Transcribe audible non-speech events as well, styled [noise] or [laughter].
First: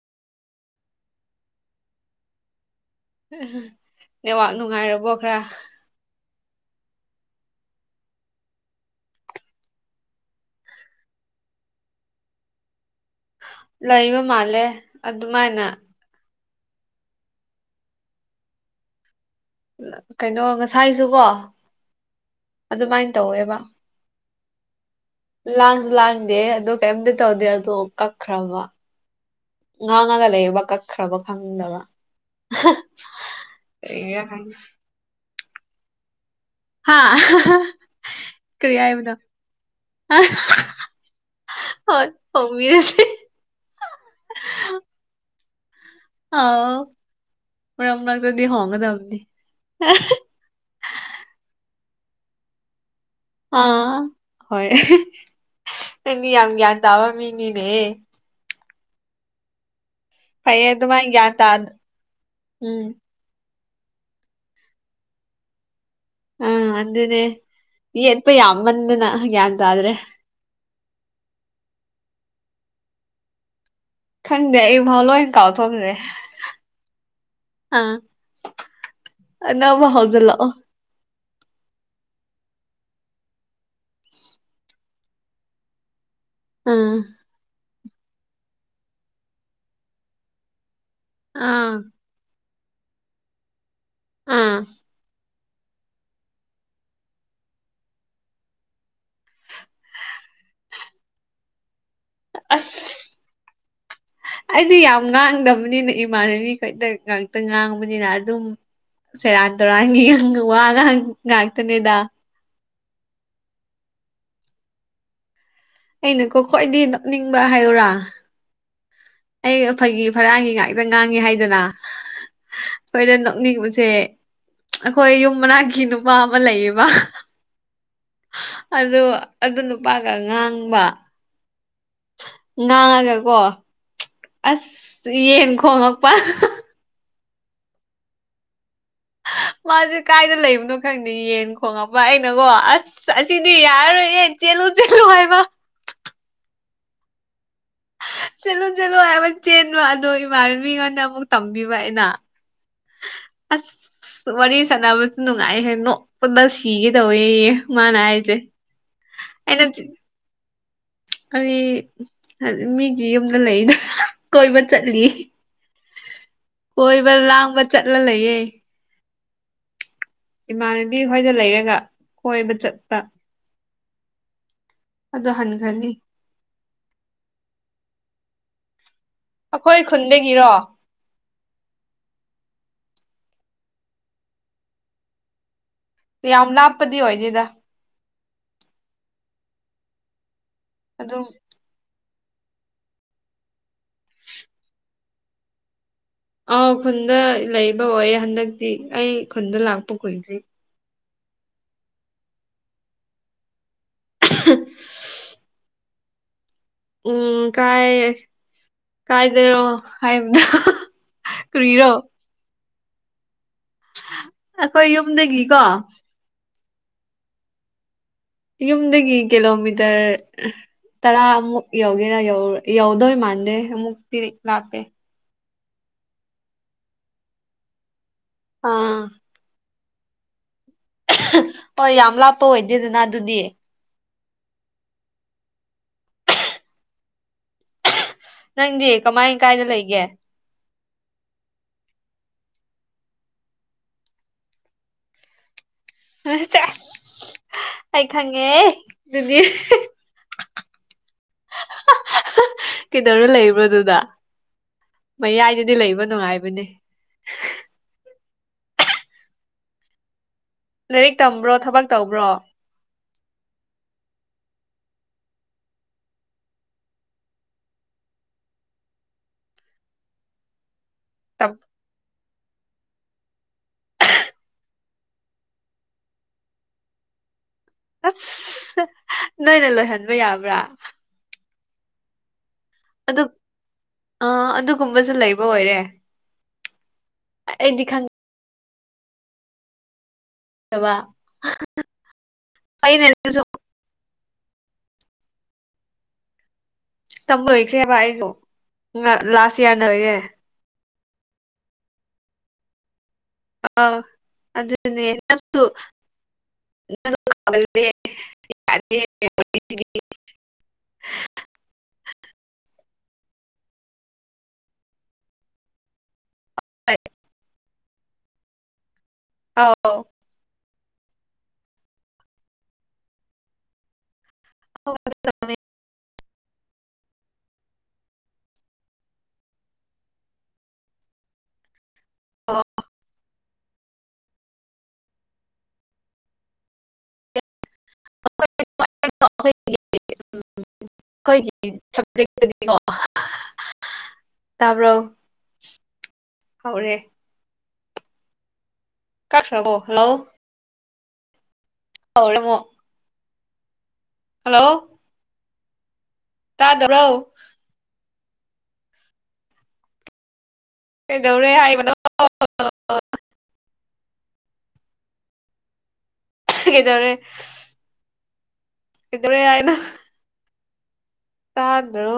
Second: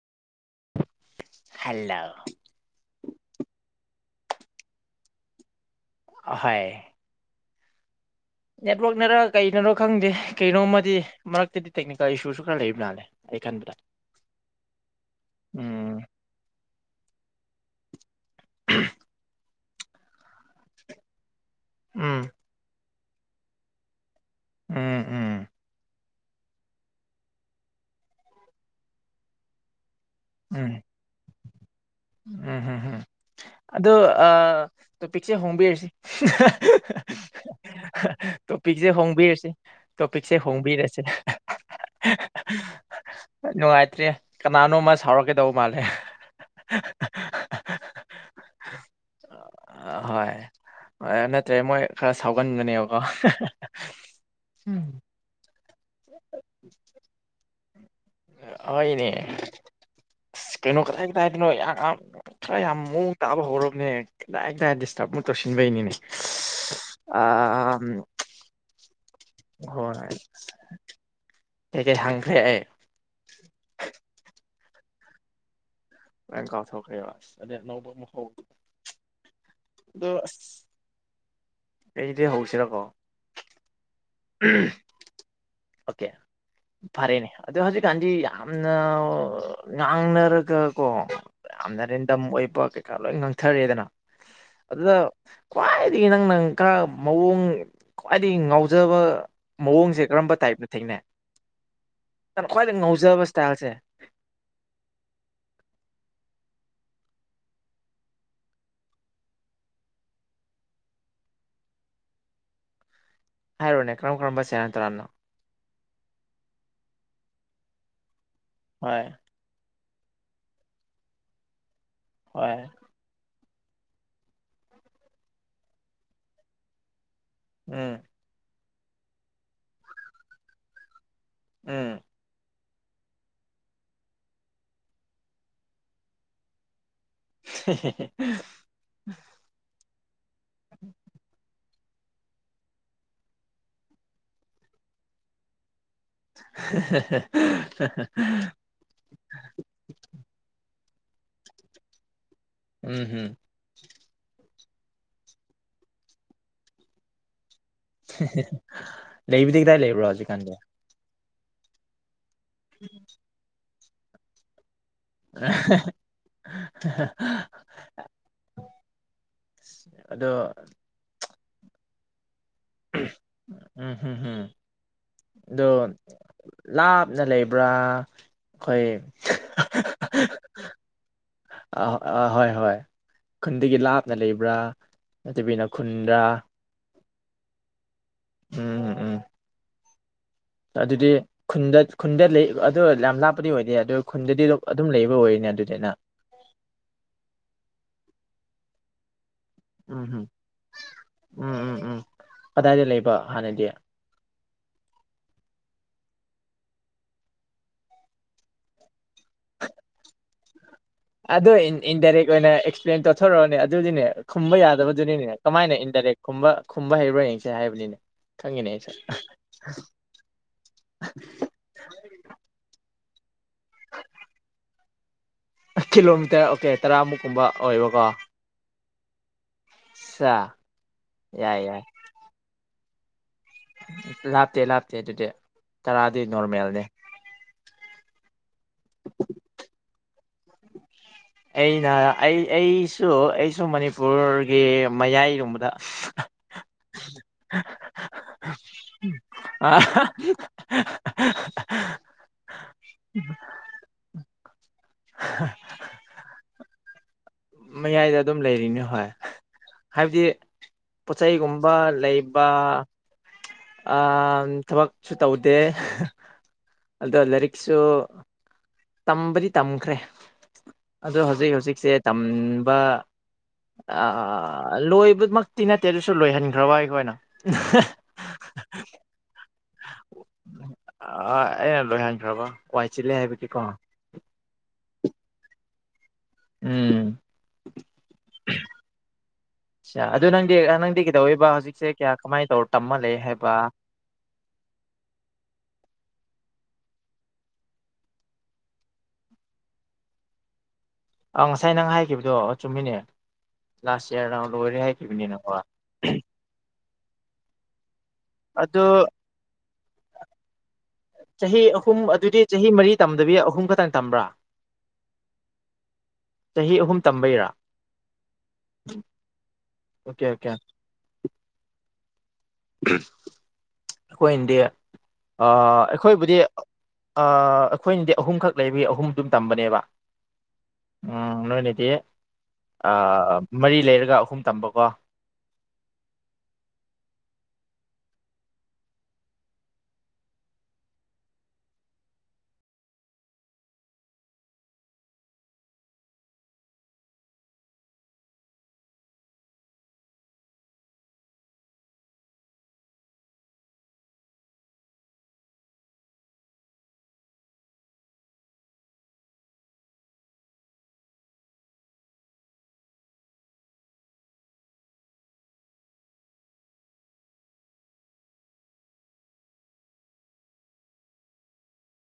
ꯍꯥꯜꯂꫭ ꯅꯦꯋꯥꯛ ꯅꯨꯡꯉꯥꯏꯔꯕꯣ ꯈꯔ ꯍꯣꯏ ꯅꯦꯠꯋꯛꯅꯔ ꯀꯩꯅꯔꯣ ꯈꯪꯗꯦ ꯀꯩꯅꯣꯃꯗꯤ ꯃꯔꯛꯇꯗꯤ ꯇꯦꯛꯅꯤꯀꯦꯜ ꯏꯁꯨꯁꯨ ꯈꯔ ꯂꯩꯕ ꯃꯥꯜꯂꯦ ꯑꯩ ꯈꯟꯕꯗ ꯂꯩꯕ ꯃꯥꯜꯂꯦ ꯑꯗꯨꯃꯥꯏꯅ ꯎꯝ ꯀꯩꯅꯣ ꯉꯁꯥꯏꯁꯨꯀꯣ ꯎꯝ ꯑꯗꯨꯃꯥꯏꯅ ꯇꯧꯋꯦꯕ ꯎꯝ ꯎꯝ ꯂꯥꯡꯁꯨ ꯂꯥꯡꯗꯦ ꯑꯗꯨ ꯀꯩꯝꯇ ꯇꯧꯗꯦ ꯑꯗꯣ ꯀꯛꯈ꯭ꯔꯕ ꯉꯥꯡꯉꯥꯒ ꯂꯩꯕ ꯀꯛꯈ꯭ꯔꯥꯕ ꯐꯪꯗꯕ ꯎꯝꯝ ꯑꯗꯣ ꯀꯔꯤꯒꯤꯔ ꯈꯪꯗꯦ ꯑꯥ ꯇꯣꯄꯤꯛꯁꯦ ꯍꯣꯡꯕꯤꯔꯁꯤ ꯍꯥꯥ ꯇꯣꯄꯤꯛꯁꯦ ꯍꯣꯡꯕꯤꯔꯁꯤ ꯇꯣꯄꯤꯛꯁꯦ ꯍꯣꯡꯕꯤꯔꯁꯦ ꯍꫭꯏ ꯍꫭꯡꯕꯤꯔꯁ ꯅꯨꯡꯉꯥꯏꯇ꯭ꯔꯦ ꯀꯅꯥꯅꯣꯃ ꯁꯥꯎꯔꯛꯀꯦꯗꯧꯕ ꯃꯥꯜꯂꯦ ꯑꯥꯎ ꯃꯔꯛ ꯃꯔꯛꯗꯗꯤ ꯍꯣꯡꯒꯗꯕꯅꯤ ꯍꯣꯏ ꯅꯠꯇ꯭ꯔꯦ ꯃꯣꯏ ꯈꯔ ꯁꯥꯎꯒꯟꯒꯅꯦꯕꯀꯣ ꯑꯥ ꯍꯣꯏ ꯅꯪꯗꯤ ꯌꯥꯝ ꯒ꯭ꯌꯥꯟ ꯇꯥꯕ ꯃꯤꯅꯤꯅꯦꯍ‌ ꯍꯣꯏꯅꯦ ꯑꯁ ꯐꯩꯌꯦ ꯀꯩꯅꯣ ꯀꯗꯥꯏ ꯑꯗꯨꯃꯥꯏꯅ ꯒ꯭ꯌꯥꯟ ꯇꯥ ꯀꯗꯥꯏꯗꯅꫭ ꯌꯥꯝ ꯌꯥꯝ ꯈꯔ ꯌꯥꯝ ꯎꯝ ꯃꯑꯣꯡ ꯇꯥꯕ ꯍꯧꯔꯕꯅꯦ ꯀꯗꯥꯏ [unintelligible] ꯗꯤꯁꯇꯔꯕ ꯑꯃꯨꯛ ꯇꯧꯁꯤꯟꯕꯩꯅꯤꯅꯦ ꯎꯝ ꯑꯗꯨꯅꯦ ꯑꯥ ꯌꯦꯠꯄ ꯌꯥꯝꯃꯟꯗꯅ ꯒ꯭ꯌꯥꯟ ꯇꯥꯗ꯭ꯔꯦ ꯍꯣꯏ ꯀꯩ ꯀꯩ ꯍꯪꯈ꯭ꯔꯦ ꯑꯩ ꯈꯪꯗꯦ ꯑꯩ ꯏꯐꯥꯎ ꯂꯣꯏ ꯀꯥꯎꯊꯣꯛꯈ꯭ꯔꯦ ꯂꫭꯏ ꯀꯥꯎꯊꯣꯛꯈ꯭ꯔꯦꯕ ꯑꯁ ꯑꯗꯩ ꯑꯅꯧꯕ ꯑꯃ ꯍꯧꯗ ꯑꯅꯧꯕ [unintelligible] ꯑꯗꯣ ꯍꯧꯖꯤꯜꯂꯛꯑꯣ ꯑꯁ ꯀꯩꯗꯩ ꯍꯧꯁꯤꯔꯀꯣ ꯑꯣꯀꯦ ꯑꯥ ꯐꯔꯦꯅꯦ ꯑꯗꯣ ꯍꯧꯖꯤꯛꯀꯥꯟꯗꯤ ꯌꯥꯝꯅ ꯉꯥꯡꯅꯔꯒ ꯀꯣ ꯑꯥ ꯌꯥꯝꯅꯔꯦꯟ ꯗꯝ ꯑꯣꯏꯕ ꯀꯩꯀꯥ ꯂꯣꯏ ꯉꯥꯡꯊꯔꯦꯗꯅ ꯑꯥ ꯑꯗꯨꯗ ꯈ꯭ꯋꯥꯏꯗꯒꯤ ꯅꯪꯅꯪ ꯈꯔ ꯃꯑꯣꯡ ꯈ꯭ꯋꯥꯏꯗꯒꯤ ꯉꯥꯎ ꯐꯖꯕ ꯃꯑꯣꯡꯁꯦ ꯀꯔꯝꯕ ꯇꯥꯏꯞꯅ ꯊꯦꯡꯅꯩ ꯅꯪꯅꯥ ꯈ꯭ꯋꯥꯏꯗꯩ ꯑꯁ ꯉꯧꯖꯕ ꯏꯁ꯭ꯇꯥꯏꯜꯁꯦ ꯑꯩꯗꯤ ꯌꯥꯝ ꯉꯥꯡꯗꯕꯅꯤꯅ ꯏꯃꯥꯟꯅꯕꯤ ꯈꯩꯗ ꯉꯥꯛꯇ ꯉꯥꯡꯕꯅꯤꯅ ꯑꯗꯨꯝ ꯁꯦꯔꯥꯟ ꯇꯨꯔꯥꯟꯒꯤ ꯋꯥ ꯉꯥꯡ ꯉꯥꯛꯇꯅꯦꯗ ꯍꯥꯏꯔꯣꯅꯦ ꯀꯔꯝ ꯀꯔꯝꯕ ꯁ‌ꯦꯔꯥꯟ ꯇꯨꯔꯥꯟꯅꯣ ꯑꯩꯅꯀꯣ ꯈ꯭ꯋꯥꯏꯗꯒꯤ ꯅꯣꯛꯅꯤꯡꯕ ꯍꯥꯏꯌꯨꯔꯥ ꯍꯣꯏ ꯑꯩ ꯐꯩꯒꯤ ꯐꯔꯥꯒꯤ ꯉꯥꯛꯇ ꯉꯥꯡꯉꯤ ꯍꯥꯏꯗꯅ ꯍꯣꯏ ꯑꯩꯈꯣꯏꯗ ꯅꯣꯛꯅꯤꯡꯕꯁꯦ ꯑꯩꯈꯣꯏ ꯌꯨꯝ ꯃꯅꯥꯛꯀꯤ ꯅꯨꯄꯥ ꯑꯃ ꯂꯩꯌꯦꯕ ꯎꯝ ꯑ ꯑꯗꯨ ꯅꯨꯄꯥꯒ ꯉꯥꯡꯕ ꯎꯝ ꯉꯥꯡꯉꯒ ꯀꯣ ꯑꯁ ꯌꯦꯟ ꯈꯣꯡꯉꯛꯄ [inaudible] ꯃꯥꯁꯦ ꯀꯥꯏꯗ ꯂꯩꯕꯅꯣ ꯈꯪꯗꯦ ꯌꯦꯟ ꯈꯣꯉꯛꯄ ꯑꯩꯅꯒꯣ ꯑꯁ ꯑꯁꯤꯗꯤ ꯌꯥꯔꯔꯣꯏꯌꯦ ꯆꯦꯜꯂꯨ ꯆꯦꯜꯂꯨ ꯍꯥꯏꯕ ꯍ ꯆꯠꯂꯨ ꯆꯠꯂꯨ ꯍꯥꯏꯕ ꯆꯦꯟꯕ ꯑꯗꯣ ꯏꯃꯥꯟꯅꯕꯤꯉꯣꯟꯗ ꯑꯃꯨꯛ ꯇꯝꯕꯤꯕ ꯑꯩꯅ ꯎꯝ ꯍꯝ ꯑꯁ ꯋꯥꯔꯤ ꯁꯥꯟꯅꯕꯁꯨ ꯅꯨꯡꯉꯥꯏ ꯍ ꯅꯣꯛꯄꯗ ꯁꯤꯒꯦ ꯇꯧꯋꯦꯌꯦ ꯃꯥꯅ ꯍꯥꯏꯁꯦ ꯂꯩꯕꯗꯤ ꯑꯩꯅ ꯀꯗꯥꯏ ꯂꯩꯕꯨꯔꯣ ꯍꯧꯖꯤꯛꯀꯥꯟꯗꯤ ꯑꯩ ꯃꯤꯒꯤ ꯌꯨꯝꯗ ꯂꯩꯗ ꯀꯣꯏꯕ ꯆꯠꯂꯤ ꯑ ꯀꯣꯏꯕ ꯂꯥꯡꯕ ꯆꯠꯂ ꯂꯩꯌꯦ ꯑꯗꯣ ꯏꯃꯥ ꯈꯣꯏꯗ ꯂꯩꯔꯒ ꯀꯣꯏꯕ ꯆꯠ ꯎꯝ ꯎꯝ ꯎꯝ ꯑꯗꯣ ꯂꯥꯞꯅ ꯂꯩꯕ꯭ꯔꯥ ꯑꯩꯈꯣꯏ ꯑꯩꯈꯣꯏ ꯈꯨꯟꯗꯒꯤꯔꯣ ꯑ ꯑ ꯍꯣꯏ ꯍꯣꯏ ꯈꯨꯟꯗꯒꯤ ꯂꯥꯞꯅ ꯂꯩꯕ꯭ꯔꯥ ꯅꯠꯇꯕꯤꯅ ꯈꯨꯟꯗ꯭ꯔꯥ ꯌꯥꯝ ꯂꯥꯞꯄꯗꯤ ꯑꯣꯏꯗꯦꯗ ꯎꯝ ꯎꯝ ꯎꯝ ꯑꯗꯨꯗꯤ ꯑꯗꯨꯝ ꯈꯨꯟꯗ ꯈꯨꯟꯗ ꯂꯩ ꯑꯗꯣ ꯌꯥꯝ ꯂꯥꯞꯄꯗꯤ ꯑꯣꯏꯗꯦ ꯑꯗꯣ ꯈꯨꯟꯗꯗꯤ ꯑꯗꯨꯝ ꯂꯩꯕ ꯑꯣꯏꯔꯤꯅꯦ ꯑꯗꯨꯗꯅ ꯑꯥꯎ ꯈꯨꯟꯗ ꯂꯩꯕ ꯑꯣꯏꯌꯦ ꯍꯟꯗꯛꯇꯤ ꯑꯩ ꯈꯨꯟꯗ ꯂꯥꯛꯄ ꯎꯝ ꯀꯨꯏꯗ꯭ꯔꯤ ꯎꯝ ꯎꯝ ꯎꯝ ꯎꯝ ꯀꯗꯥꯏꯗ ꯂꯩꯕ ꯍꯥꯟꯅꯗꯤ ꯎꯝ ꯀꯥꯏ ꯀꯥꯏꯗꯔꯣ ꯍꯥꯏꯕꯗ ꯑꯗꯨꯗꯣ ꯀꯔꯤꯔꯣ ꯏꯟꯗꯥꯏꯔꯦꯛ ꯑꯣꯏꯅ ꯑꯦꯛꯁꯄ꯭ꯂꯦꯟ ꯇꯧꯊꯣꯔꯛꯑꯣꯅꯦ ꯑꯗꯨꯗꯤꯅꯦ ꯈꯨꯝꯕ ꯑꯩꯈꯣꯏ ꯌꯥꯗꯕꯗꯨꯅꯤꯅꯦꯅꯦ ꯌꯨꯝꯗꯒꯤꯀꯣ ꯀꯃꯥꯏꯅ ꯏꯟꯗꯥꯏꯔꯦꯛ ꯈꯨꯝꯕ ꯈꯨꯝꯕ ꯍꯩꯕ꯭ꯔꯣꯕꯥꯔ ꯌꯦꯡꯁꯦ ꯍꯥꯏꯕꯅꯤꯅꯦ ꯈꯪꯉꯤꯅꯦ ꯑꯩꯁꯨ ꯌꯨꯝꯗꯒꯤ ꯀꯤꯂꯣꯃꯤꯇꯔ ꯇꯔꯥꯃꯨꯛ ꯌꯧꯒꯦꯔ ꯌꯧ ꯌꯧꯗꯣ ꯃꯥꯥꯟꯗꯦ ꯑꯃꯨꯛꯇꯤ ꯂꯥꯛꯄꯦ ꯀꯤꯂꯣꯃꯤꯇꯔ ꯑꯣꯀꯦ ꯇꯔꯥꯃꯨꯛꯀꯨꯝꯕ ꯑꯣꯏꯕꯀꯣ ꯑꯥ ꯁ ꯍꯣꯏ ꯌꯥꯝ ꯂꯥꯞꯄ ꯑꯣꯏꯗꯦꯗꯅ ꯑꯗꯨꯗꯤ ꯂꯥꯞꯇꯦ ꯂꯥꯞꯇꯦ ꯑꯗꯨꯗꯤ ꯇꯔꯥꯗꯤ ꯅꯣꯔꯃꯦꯜꯅꯦ ꯅꯪꯗꯤ ꯀꯃꯥꯏ ꯀꯥꯏꯗ ꯂꯩꯒꯦ ꯑꯩꯅ ꯑꯩ ꯑꯩꯁꯨ ꯑꯩꯁꯨ ꯃꯅꯤꯄꯨꯔꯒꯤ ꯃꯌꯥꯏꯒꯨꯝꯕꯗ ꯑꯩ ꯈꯪꯉꯦ ꯑꯗꯨꯗꯤ ꯑꯥ [unintelligible] ꯀꯩꯗꯧꯔ ꯂꯩꯕ꯭ꯔꯣꯗꯨꯗ ꯃꯌꯥꯏꯗꯗꯤ ꯂꯩꯕ ꯅꯨꯡꯉꯥꯏꯕꯅꯦ ꯃꯌꯥꯏꯗ ꯑꯗꯨꯝ ꯂꯩꯔꯤꯅꯦ ꯍꯣꯏ ꯍꯥꯏꯕꯗꯤ ꯂꯥꯏꯔꯤꯛ ꯇꯝꯕ꯭ꯔꯣ ꯄꯣꯠꯆꯩꯒꯨꯝꯕ ꯊꯕꯛ ꯇꯧꯕ꯭ꯔꯣ ꯂꯩꯕ ꯊꯕꯛꯁꯨ ꯇꯧꯗꯦ ꯑꯗꯣ ꯂꯥꯏꯔꯤꯛꯁꯨ ꯇꯝꯕꯗꯤ ꯇꯝꯈ꯭ꯔꯦ ꯑꯗꯣ ꯍꯧꯖꯤꯛ ꯇꯝ ꯍꯧꯖꯤꯛꯁꯦ ꯇꯝꯕ꯫ ꯂꯣꯏꯕꯃꯛꯇꯤ ꯅꯠꯇꯦ ꯑꯗꯨꯁꯨ ꯂꯣꯏꯍꯟꯈ꯭ꯔꯕ ꯑꯩꯈꯣꯏꯅ ꯑꯁ ꯅꯣꯏꯅ ꯂꯣꯏꯍꯟꯕ ꯌꯥꯕ꯭ꯔꯥ꯫ ꯑ ꯑꯩꯅ ꯂꯣꯏꯍꯟꯈ꯭ꯔꯕꯣ ꯋꯥꯏ ꯆꯤꯂꯦ ꯑꯗꯨ ꯍꯥꯏꯕꯒꯤꯀꯣ ꯑ ꯑꯗꯨꯒꯨꯝꯕꯁꯨ ꯂꯩꯕ ꯑꯣꯏꯔꯦ ꯎꯝ ꯑꯦꯗꯤ ꯈꯥꯟ ꯑ ꯑꯗꯨ ꯅꯪꯗꯤ ꯈꯪꯗꯕ ꯅꯪꯗꯤ ꯀꯩꯗꯧꯕ ꯍꯧꯖꯤꯛꯁꯦ ꯀꯌꯥ ꯀꯃꯥꯏꯅ ꯇꯧꯔ ꯑꯩꯅ ꯇꯝꯃꯜꯂ ꯑꯗꯨꯁꯨ ꯍꯥꯏꯕ ꯇꯝꯕ ꯂꯣꯏꯈ꯭ꯔꯦꯕ ꯑꯩꯁꯨ ꯂꯥꯁ ꯏꯌꯥꯔꯅ ꯂꯩꯔꯦ ꯑꯥꯎ ꯉꯁꯥꯏ ꯅꯪ ꯍꯥꯏꯈꯤꯕꯗꯣ ꯆꯨꯝꯃꯤꯅꯦ ꯑ ꯂꯥꯁ ꯏꯌꯥꯔ ꯂꯣꯏꯔꯦ ꯍꯥꯏꯈꯤꯕꯅꯤꯅꯀꯣ ꯑꯗꯨꯗꯁꯨ ꯑꯗꯣ [unintelligible] [inaudible] ꯆꯍꯤ ꯑꯍꯨꯝ ꯑꯗꯨꯗꯤ ꯆꯍꯤ ꯃꯔꯤ ꯇꯝꯗꯕꯤ ꯑꯍꯨꯝ ꯈꯛꯇꯪ ꯇꯝꯕ꯭ꯔꯥ꯫ [inaudible] [inaudible] ꯆꯍꯤ ꯑꯍꯨꯝ ꯇꯝꯕꯩꯔꯥ ꯑꯣꯀꯦ ꯑꯣꯀꯦ ꯑꯩꯈꯣꯏꯅꯗꯤ ꯑꯩꯈꯣꯏꯕꯨꯗꯤ ꯑꯩꯈꯣꯏꯅꯗꯤ ꯑꯍꯨꯝꯈꯛ ꯂꯩꯔꯤ ꯑꯍꯨꯝ ꯑꯗꯨꯝ ꯇꯝꯕꯅꯦꯕ ꯎ ꯅꯣꯏꯅꯗꯤ ꯃꯔꯤ ꯂꯩꯔꯒ ꯑꯍꯨꯝ ꯇꯝꯕꯀꯣ [inaudible] [unintelligible] ꯑꯩꯈꯣꯏꯒꯤ ꯁꯞꯖꯦꯛꯇꯨꯗꯤꯀꯣ ꯇꯥꯕ꯭ꯔꯣ ꯍꯧꯔꯦ ꯀꯣ ꯍꯜꯂꯣ ꯍꯔꯃꯣ ꯍꯜꯂꯣ ꯇꯥꯗꯔꯣ ꯀꯩꯗꯧꯔꯦ ꯍꯥꯏꯕꯗꯣ ꯀꯗꯔ ꯀꯗꯔ ꯍꯥꯏꯥꯏꯅ ꯇꯗꯣ